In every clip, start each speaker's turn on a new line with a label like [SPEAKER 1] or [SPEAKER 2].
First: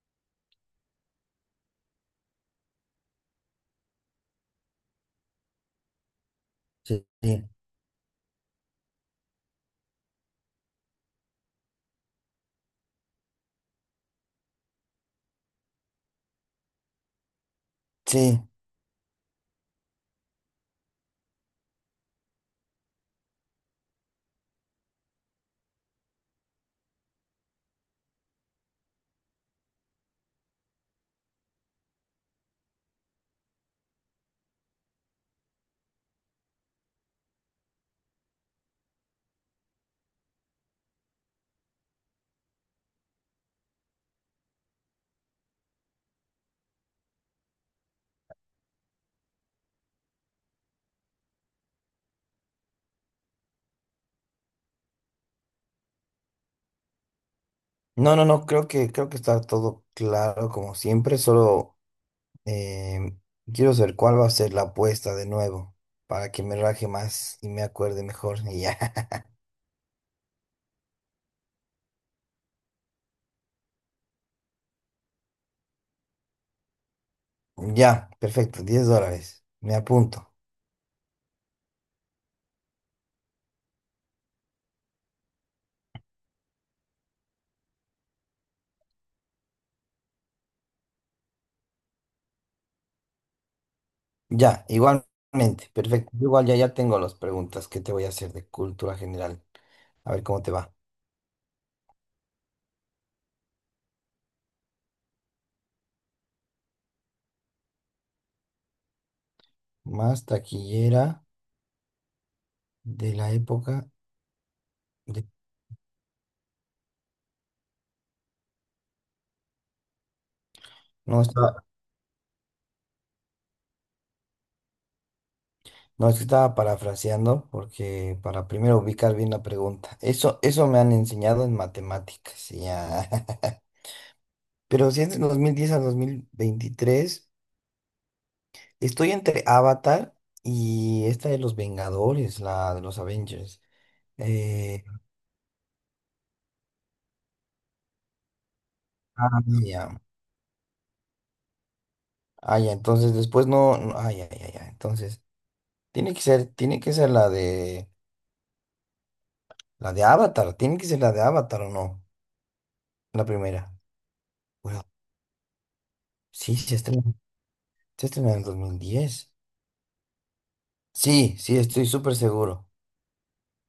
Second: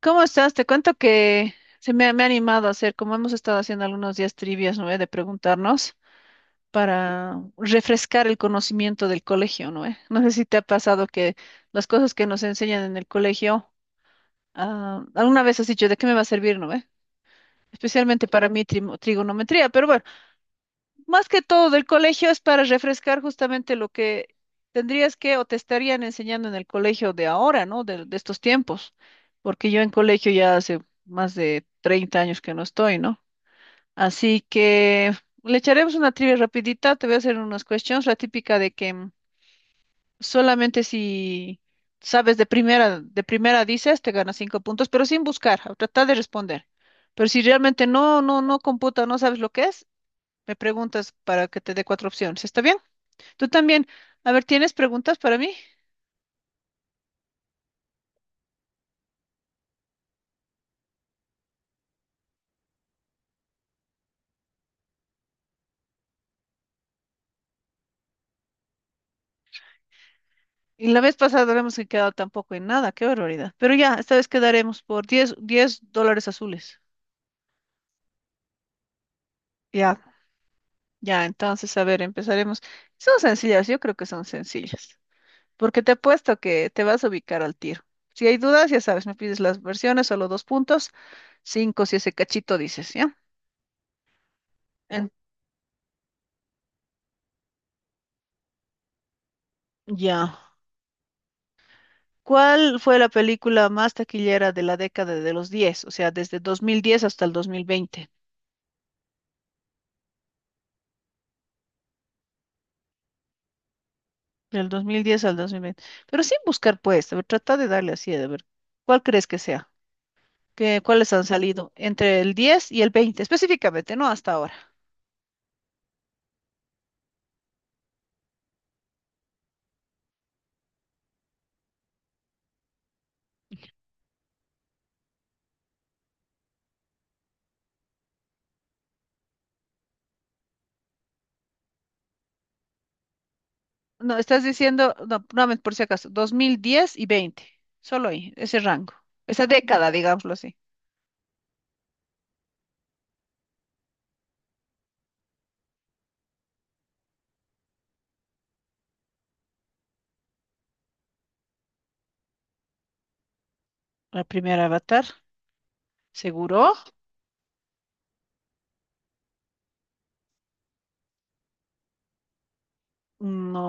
[SPEAKER 1] ¿Cómo estás? Te cuento que se me ha animado a hacer, como hemos estado haciendo algunos días, trivias, ¿no? De preguntarnos
[SPEAKER 2] Sí,
[SPEAKER 1] para
[SPEAKER 2] sí,
[SPEAKER 1] refrescar el conocimiento del colegio, ¿no? No sé si te ha pasado que las cosas que nos enseñan en el colegio, alguna vez has dicho, ¿de qué me va a servir? ¿No? Especialmente
[SPEAKER 2] sí.
[SPEAKER 1] para mí, trigonometría, pero bueno, más que todo del colegio es para refrescar justamente lo que tendrías que o te estarían enseñando en el colegio de ahora, ¿no? De estos tiempos, porque yo en colegio ya hace más de 30 años que no estoy, ¿no? Así que le echaremos una trivia rapidita, te voy a hacer unas cuestiones, la típica de que, solamente si sabes de primera, dices, te ganas cinco puntos, pero sin buscar, a tratar de responder. Pero si realmente no computa, no sabes lo que es, me preguntas para que te dé cuatro opciones. ¿Está bien? Tú también. A ver, ¿tienes preguntas para mí?
[SPEAKER 2] No, creo que está todo claro como siempre. Solo eh, quiero saber cuál va a ser la apuesta de nuevo, para que me raje más y me acuerde mejor. Y ya.
[SPEAKER 1] Y la vez pasada no hemos quedado tampoco en nada. Qué barbaridad. Pero ya, esta vez quedaremos por diez dólares azules.
[SPEAKER 2] Ya, perfecto. 10 dólares, me
[SPEAKER 1] Ya,
[SPEAKER 2] apunto.
[SPEAKER 1] ya. Entonces, a ver, empezaremos. Son sencillas, yo creo que son sencillas. Porque te apuesto que te vas a ubicar al tiro. Si hay dudas, ya sabes, me pides las versiones, solo dos puntos. Cinco si ese cachito dices, ¿ya?
[SPEAKER 2] Ya,
[SPEAKER 1] En-
[SPEAKER 2] igualmente, perfecto. Yo igual ya tengo las preguntas que te voy a hacer de cultura general. A ver
[SPEAKER 1] ya.
[SPEAKER 2] cómo te va.
[SPEAKER 1] ¿Cuál fue la película más taquillera de la década de los diez? O sea, desde 2010 hasta el 2020.
[SPEAKER 2] Más taquillera de la época
[SPEAKER 1] Del 2010
[SPEAKER 2] de...
[SPEAKER 1] al 2020. Pero sin buscar, pues, a ver, trata de darle así, a ver, ¿cuál crees que sea? ¿Qué, cuáles
[SPEAKER 2] No,
[SPEAKER 1] han
[SPEAKER 2] está
[SPEAKER 1] salido entre el 10 y el 20, específicamente, no hasta ahora?
[SPEAKER 2] No, es que estaba parafraseando porque para primero ubicar bien la pregunta. Eso me han enseñado en matemáticas. Ya. Pero si es de 2010 a 2023, estoy entre Avatar y esta de los Vengadores, la de los Avengers.
[SPEAKER 1] No, estás
[SPEAKER 2] Eh,
[SPEAKER 1] diciendo, no, nuevamente, por si acaso, 2010 y 20. Solo ahí, ese rango. Esa
[SPEAKER 2] ya.
[SPEAKER 1] década, digámoslo así.
[SPEAKER 2] Ah, ya, entonces después no, no- ah, ya. Entonces, tiene que ser la de Avatar. Tiene que ser la de Avatar, o no, la primera.
[SPEAKER 1] La primera
[SPEAKER 2] Bueno,
[SPEAKER 1] Avatar,
[SPEAKER 2] sí,
[SPEAKER 1] seguro.
[SPEAKER 2] se estrena en el 2010. Sí, sí, estoy súper seguro.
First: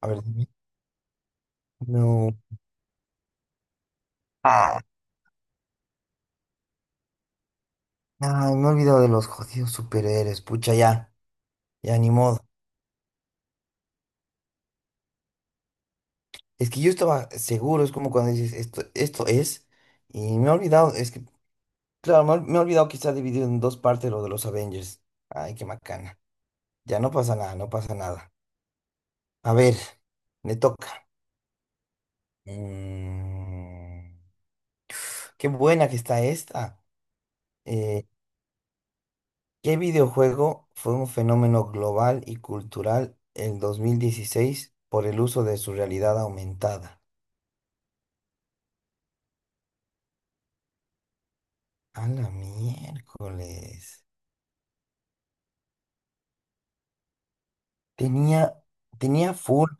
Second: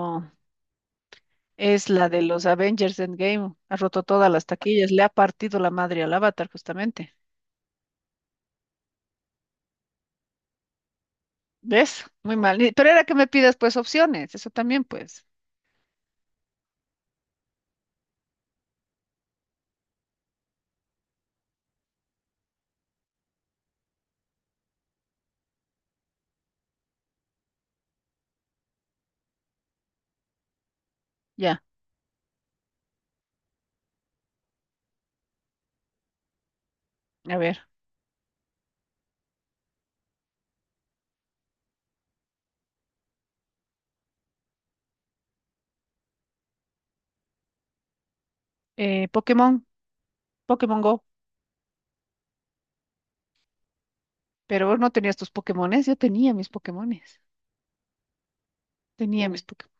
[SPEAKER 2] A ver, dime.
[SPEAKER 1] Es la de
[SPEAKER 2] No.
[SPEAKER 1] los Avengers Endgame. Ha roto todas las
[SPEAKER 2] Ah,
[SPEAKER 1] taquillas. Le ha partido la madre al Avatar, justamente.
[SPEAKER 2] no, me he olvidado de los jodidos superhéroes. Pucha, ya, ya
[SPEAKER 1] ¿Ves?
[SPEAKER 2] ni
[SPEAKER 1] Muy
[SPEAKER 2] modo.
[SPEAKER 1] mal. Y- pero era que me pidas, pues, opciones. Eso también, pues.
[SPEAKER 2] Es que yo estaba seguro, es como cuando dices esto es, y me he olvidado. Es que, claro, me he olvidado que está dividido en dos partes lo de los Avengers. Ay, qué macana. Ya, no pasa nada, no pasa nada. A ver, me toca.
[SPEAKER 1] Ya.
[SPEAKER 2] Mm, qué buena que está esta.
[SPEAKER 1] A ver.
[SPEAKER 2] Eh, ¿Qué videojuego fue un fenómeno global y cultural en 2016 por el uso de su realidad aumentada?
[SPEAKER 1] Pokémon. Pokémon Go.
[SPEAKER 2] A la miércoles.
[SPEAKER 1] Pero vos no tenías tus Pokémones. Yo tenía mis Pokémones.
[SPEAKER 2] Tenía,
[SPEAKER 1] Tenía
[SPEAKER 2] tenía
[SPEAKER 1] mis
[SPEAKER 2] full.
[SPEAKER 1] Pokémon.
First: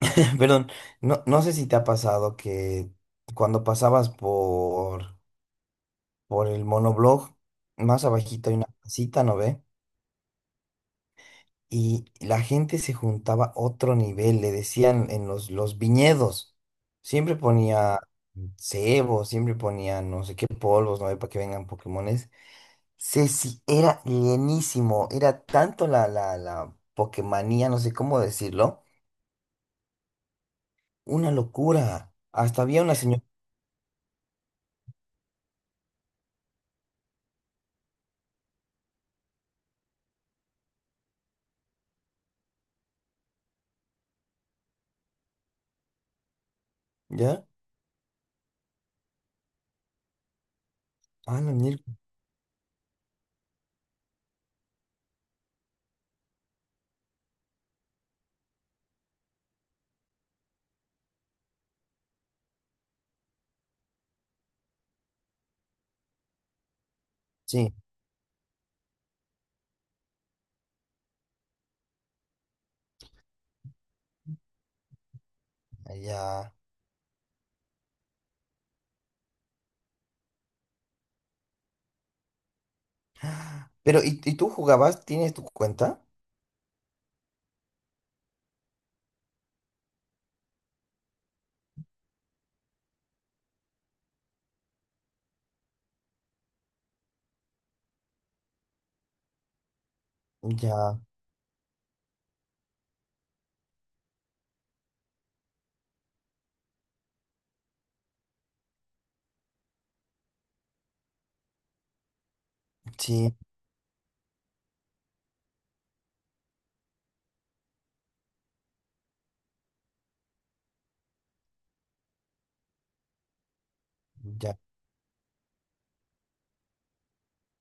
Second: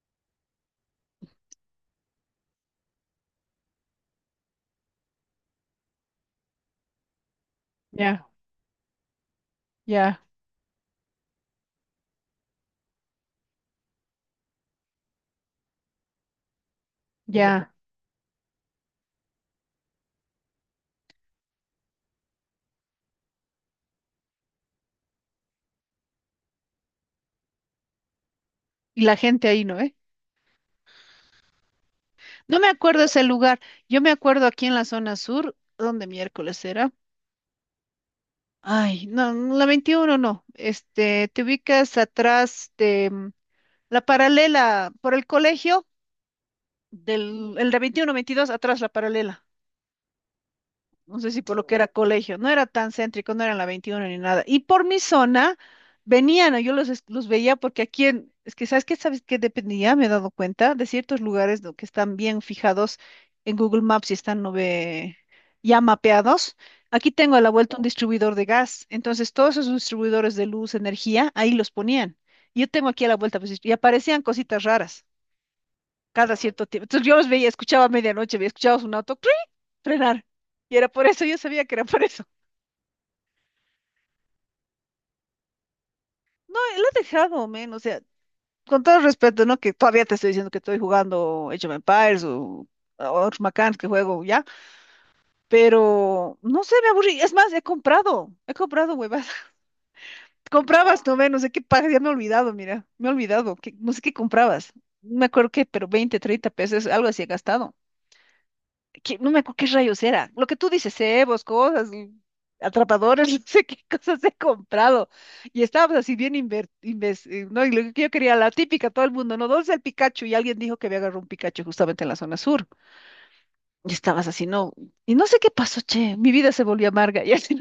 [SPEAKER 2] Perdón, no no sé si te ha pasado que cuando por el monoblog, más
[SPEAKER 1] Ya,
[SPEAKER 2] abajito hay una casita, ¿no ve?
[SPEAKER 1] ya,
[SPEAKER 2] Y la gente se juntaba a otro nivel, le decían en los viñedos, siempre
[SPEAKER 1] ya.
[SPEAKER 2] ponía cebo, siempre ponía no sé qué polvos, no hay para que vengan Pokémones. Sí, sí, era llenísimo, era tanto la Pokémonía, no sé cómo decirlo,
[SPEAKER 1] Y la gente ahí, ¿no? ¿Eh?
[SPEAKER 2] una locura.
[SPEAKER 1] No
[SPEAKER 2] Hasta
[SPEAKER 1] me
[SPEAKER 2] había una
[SPEAKER 1] acuerdo ese
[SPEAKER 2] señora.
[SPEAKER 1] lugar. Yo me acuerdo aquí en la zona sur, donde miércoles era. Ay, no, la 21 no. Este, te ubicas atrás de. La paralela, por el colegio,
[SPEAKER 2] ¿Ya?
[SPEAKER 1] el de 21-22, atrás la paralela. No sé si
[SPEAKER 2] Ah, no,
[SPEAKER 1] por lo que
[SPEAKER 2] Nir-
[SPEAKER 1] era colegio, no era tan céntrico, no era en la 21 ni nada. Y por mi zona venían. Yo los, los veía, porque aquí en, es que sabes que dependía, me he dado cuenta, de ciertos lugares, ¿no?, que están bien fijados en Google Maps y están, no ve, ya mapeados. Aquí tengo a la
[SPEAKER 2] sí,
[SPEAKER 1] vuelta un distribuidor de gas, entonces todos esos distribuidores de luz, energía, ahí los ponían. Yo tengo aquí a la vuelta, pues, y aparecían cositas raras, cada
[SPEAKER 2] allá.
[SPEAKER 1] cierto tiempo. Entonces yo los veía, escuchaba a medianoche, veía, escuchaba un auto ¡cring! Frenar. Y era por eso, yo sabía que era por eso.
[SPEAKER 2] Pero, ¿y tú jugabas? ¿Tienes tu cuenta?
[SPEAKER 1] No, él ha dejado, men, o sea, con todo respeto, ¿no? Que todavía te estoy diciendo que estoy jugando Age of Empires o otros macanes que juego ya, pero no sé, me aburrí. Es más, he comprado huevas.
[SPEAKER 2] Ya,
[SPEAKER 1] Comprabas, no, men, no sé qué pagas, ya me he olvidado, mira, me he olvidado, que, no sé qué comprabas. No me acuerdo qué, pero 20, 30 pesos, algo así he gastado. No me acuerdo qué rayos era. Lo que tú dices, cebos, cosas, y atrapadores,
[SPEAKER 2] sí,
[SPEAKER 1] no sé qué cosas he comprado. Y estábamos así bien, ¿no? Y lo que yo quería, la típica, todo el mundo, ¿no? ¿Dónde está el Pikachu? Y alguien dijo que había agarrado un Pikachu justamente en la zona sur. Y estabas así,
[SPEAKER 2] ya.
[SPEAKER 1] no. Y no sé qué pasó, che. Mi vida se volvió amarga. Y así,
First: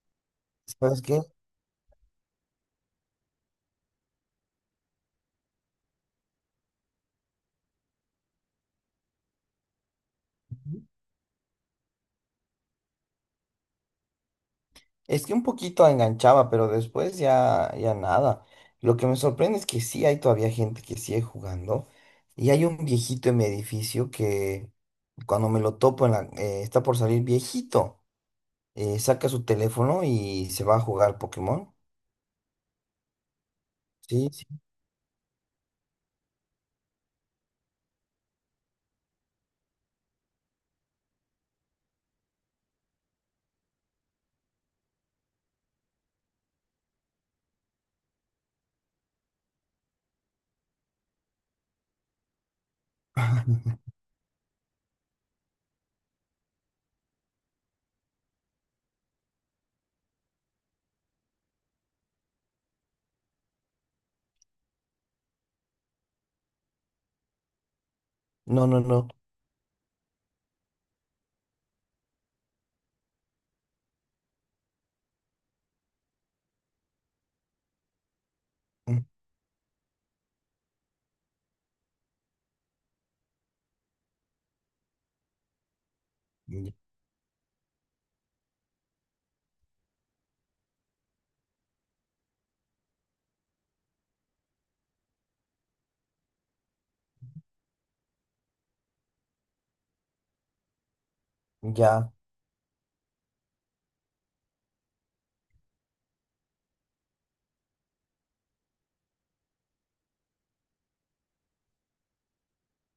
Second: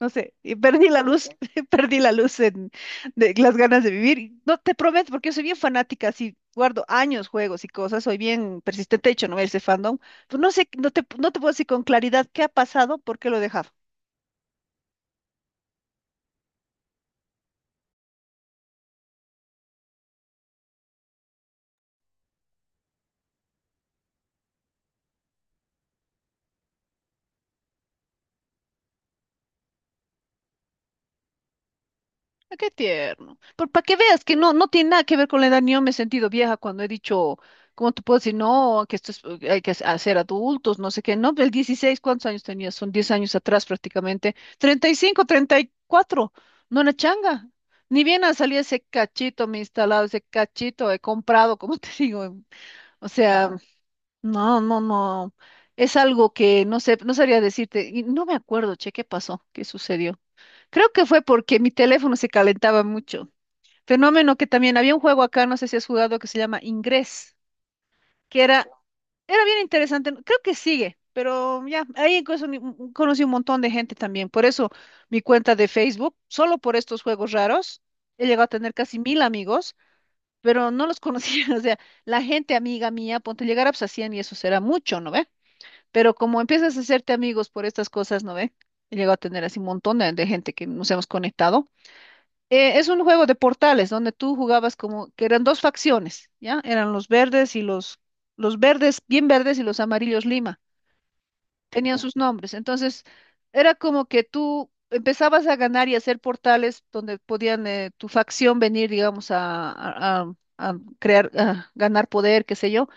[SPEAKER 1] no sé, y perdí la
[SPEAKER 2] ¿Sabes qué?
[SPEAKER 1] luz, perdí la luz en, de las ganas de vivir. Y no te prometo, porque yo soy bien fanática, así guardo años juegos y cosas, soy bien persistente, de hecho, no ese fandom. Pues no sé, no te puedo decir con claridad qué ha pasado, por qué lo he dejado.
[SPEAKER 2] Es que un poquito enganchaba, pero después ya, ya nada. Lo que me sorprende es que sí hay todavía gente que sigue jugando. Y hay un viejito en mi edificio que cuando me lo topo en está por salir viejito. Saca su teléfono y se va a jugar Pokémon.
[SPEAKER 1] Ah, qué tierno. Pero para que veas
[SPEAKER 2] Sí,
[SPEAKER 1] que
[SPEAKER 2] sí.
[SPEAKER 1] no, no tiene nada que ver con la edad, ni yo me he sentido vieja cuando he dicho, ¿cómo te puedo decir? No, que esto es, hay que hacer adultos, no sé qué. No, el 16, ¿cuántos años tenía? Son 10 años atrás, prácticamente. 30, 35, 34 No una changa. Ni bien ha salido ese cachito, me he instalado ese cachito, he comprado, como te digo. O sea, no, no, no. Es algo que no sé, no sabría decirte. Y no me acuerdo, che, ¿qué pasó? ¿Qué sucedió? Creo que fue porque mi teléfono se calentaba mucho. Fenómeno. Que también había un juego acá, no sé si has jugado, que se llama Ingrés, que
[SPEAKER 2] No,
[SPEAKER 1] era,
[SPEAKER 2] no, no.
[SPEAKER 1] era bien interesante. No, creo que sigue, pero ya, ahí incluso conocí un montón de gente también. Por eso mi cuenta de Facebook, solo por estos juegos raros, he llegado a tener casi 1.000 amigos, pero no los conocía. O sea, la gente amiga mía, ponte, llegar a pues, a 100 y eso será mucho, ¿no ve? Pero como
[SPEAKER 2] Mm.
[SPEAKER 1] empiezas a hacerte amigos por estas cosas, ¿no ve? He llegado a tener así un montón de gente que nos hemos conectado. Es un juego de portales donde tú jugabas como que eran dos facciones, ¿ya? Eran los verdes y los verdes, bien verdes, y los amarillos Lima. Tenían
[SPEAKER 2] Ya,
[SPEAKER 1] sus nombres. Entonces, era como que tú empezabas a ganar y hacer portales donde podían, tu facción venir, digamos, a crear, a ganar poder, qué sé yo.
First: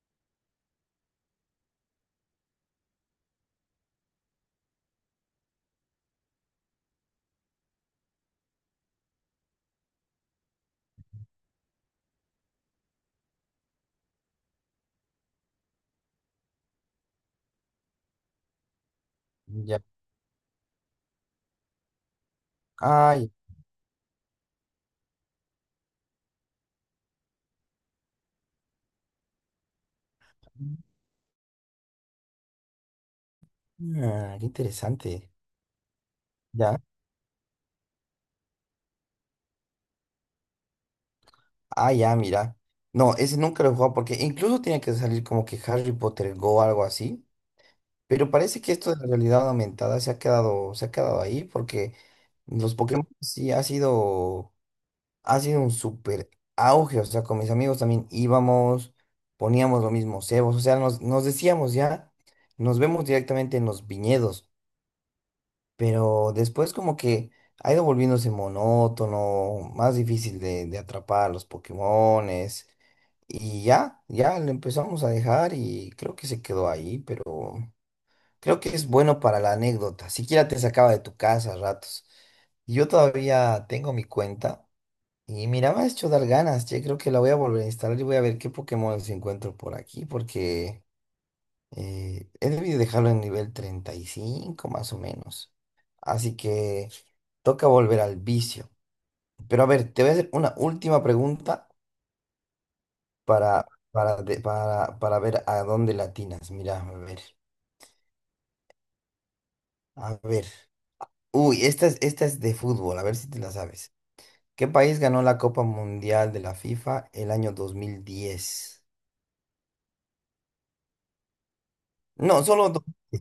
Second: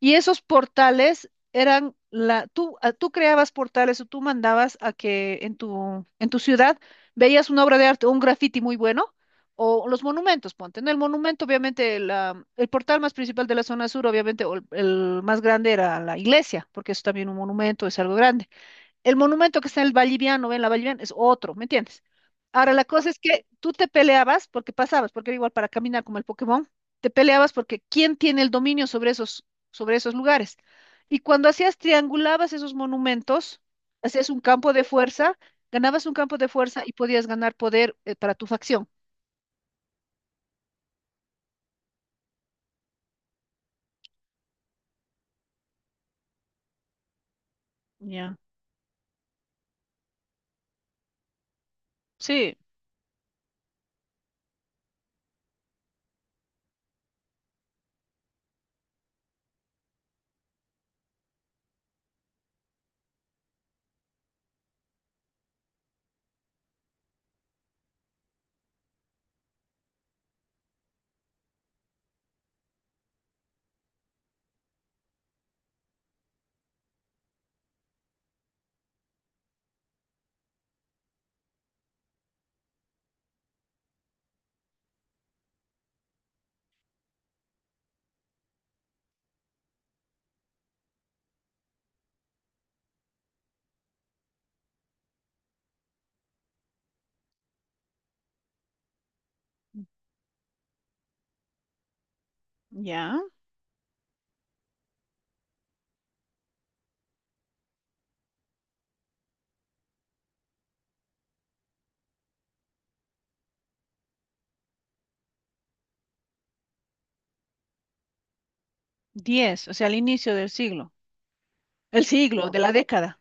[SPEAKER 1] Y esos portales eran la, tú, tú creabas portales, o tú mandabas a que en tu ciudad veías una obra de arte, un graffiti muy bueno, o los monumentos, ponte, ¿no? El monumento, obviamente, el portal más principal de la zona sur, obviamente, o el más grande era la iglesia, porque es también un monumento, es algo grande. El monumento que está
[SPEAKER 2] ya.
[SPEAKER 1] en el Valliviano, en la Valliviana, es otro, ¿me entiendes? Ahora, la cosa es
[SPEAKER 2] Ay,
[SPEAKER 1] que tú te peleabas, porque pasabas, porque era igual para caminar como el Pokémon, te peleabas porque quién tiene el dominio sobre esos lugares. Y cuando hacías, triangulabas esos monumentos, hacías
[SPEAKER 2] ah,
[SPEAKER 1] un
[SPEAKER 2] qué
[SPEAKER 1] campo de
[SPEAKER 2] interesante.
[SPEAKER 1] fuerza, ganabas un campo de
[SPEAKER 2] Ya.
[SPEAKER 1] fuerza y podías ganar poder, para tu facción.
[SPEAKER 2] Ah, ya, mira. No, ese nunca lo he jugado porque incluso tiene que salir como que Harry Potter Go o algo así. Pero
[SPEAKER 1] Ya.
[SPEAKER 2] parece que esto de la realidad aumentada se ha quedado ahí porque
[SPEAKER 1] Sí,
[SPEAKER 2] los Pokémon sí ha sido un súper auge. O sea, con mis amigos también íbamos, poníamos lo mismo cebos. O sea, nos decíamos ya, nos vemos directamente en los viñedos. Pero después como que ha ido volviéndose monótono, más difícil de atrapar los Pokémones. Y ya, ya lo empezamos a dejar y creo que se quedó ahí, pero... Creo que es bueno para la anécdota. Siquiera te sacaba de tu casa a ratos. Y yo todavía tengo mi cuenta. Y mira, me ha hecho dar ganas. Yo creo que la voy a volver a instalar y voy a ver qué Pokémon encuentro por aquí. Porque he debido dejarlo en nivel 35 más o menos. Así que toca volver al vicio. Pero a ver, te voy a hacer una última pregunta
[SPEAKER 1] ya.
[SPEAKER 2] para, para ver a dónde latinas. Mira, a ver. A ver. Uy, esta es de fútbol. A ver si te la sabes. ¿Qué país ganó la Copa Mundial de la FIFA el año 2010?
[SPEAKER 1] Diez, o sea, al inicio del siglo. El
[SPEAKER 2] No,
[SPEAKER 1] siglo, de
[SPEAKER 2] solo,
[SPEAKER 1] la
[SPEAKER 2] do-
[SPEAKER 1] década.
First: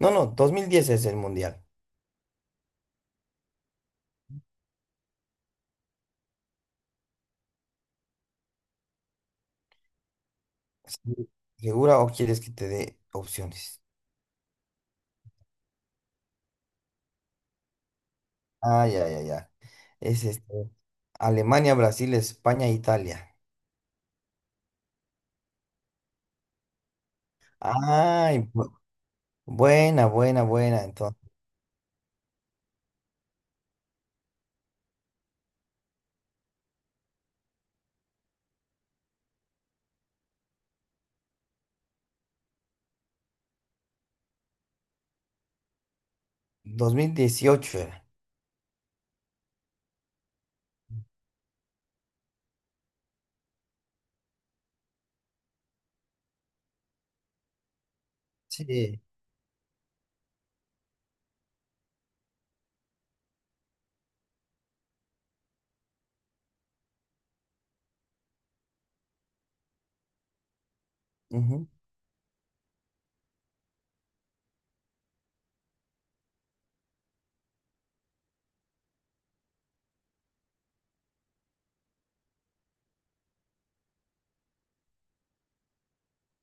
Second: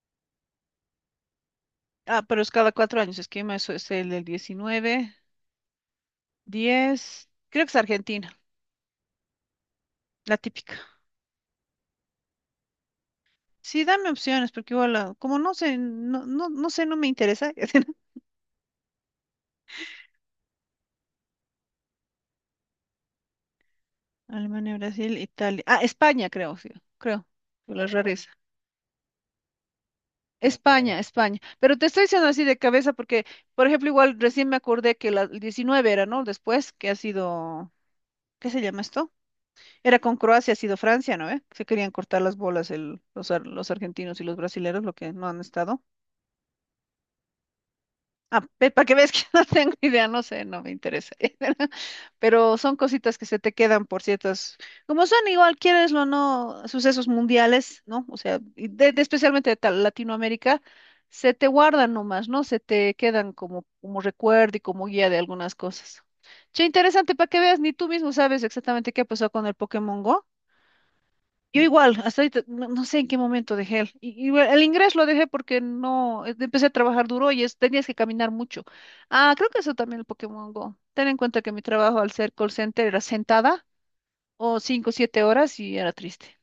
[SPEAKER 2] no, no, 2010 es el mundial.
[SPEAKER 1] Ah, pero es cada 4 años. Es que eso es el del 19, 10. Creo que es Argentina, la típica.
[SPEAKER 2] Sí. ¿Segura o quieres que te dé opciones?
[SPEAKER 1] Sí, dame opciones, porque igual, ah, como no sé, no, no, no sé, no me interesa.
[SPEAKER 2] Ah, ya. Es este, Alemania, Brasil, España, Italia.
[SPEAKER 1] Alemania, Brasil, Italia. Ah, España, creo, sí, creo. Por la rareza.
[SPEAKER 2] Ay, bu- buena, buena, buena.
[SPEAKER 1] España,
[SPEAKER 2] Entonces,
[SPEAKER 1] España. Pero te estoy diciendo así de cabeza porque, por ejemplo, igual recién me acordé que la, el 19 era, ¿no? Después, que ha sido, ¿qué se llama esto? Era con Croacia, ha sido Francia, ¿no? ¿Eh? Se querían cortar las bolas los argentinos y los brasileros, lo que no han estado.
[SPEAKER 2] 2018 era.
[SPEAKER 1] Ah, para que veas que no tengo idea, no sé, no me interesa. Pero son cositas que se te quedan por ciertas, como son igual, quieres o no, sucesos mundiales, ¿no? O sea, y
[SPEAKER 2] Sí.
[SPEAKER 1] especialmente Latinoamérica, se te guardan nomás, ¿no? Se te quedan como, como recuerdo y como guía de algunas cosas. Che, interesante, para que veas, ni tú mismo sabes exactamente qué pasó con el Pokémon Go. Yo
[SPEAKER 2] Ujú.
[SPEAKER 1] igual, hasta ahorita, no, no sé en qué momento dejé el, y bueno, el inglés lo dejé porque no, empecé a trabajar duro y es, tenías que caminar mucho. Ah, creo que eso también el Pokémon Go. Ten en cuenta que mi trabajo, al ser call center, era sentada o 5 o 7 horas, y era triste.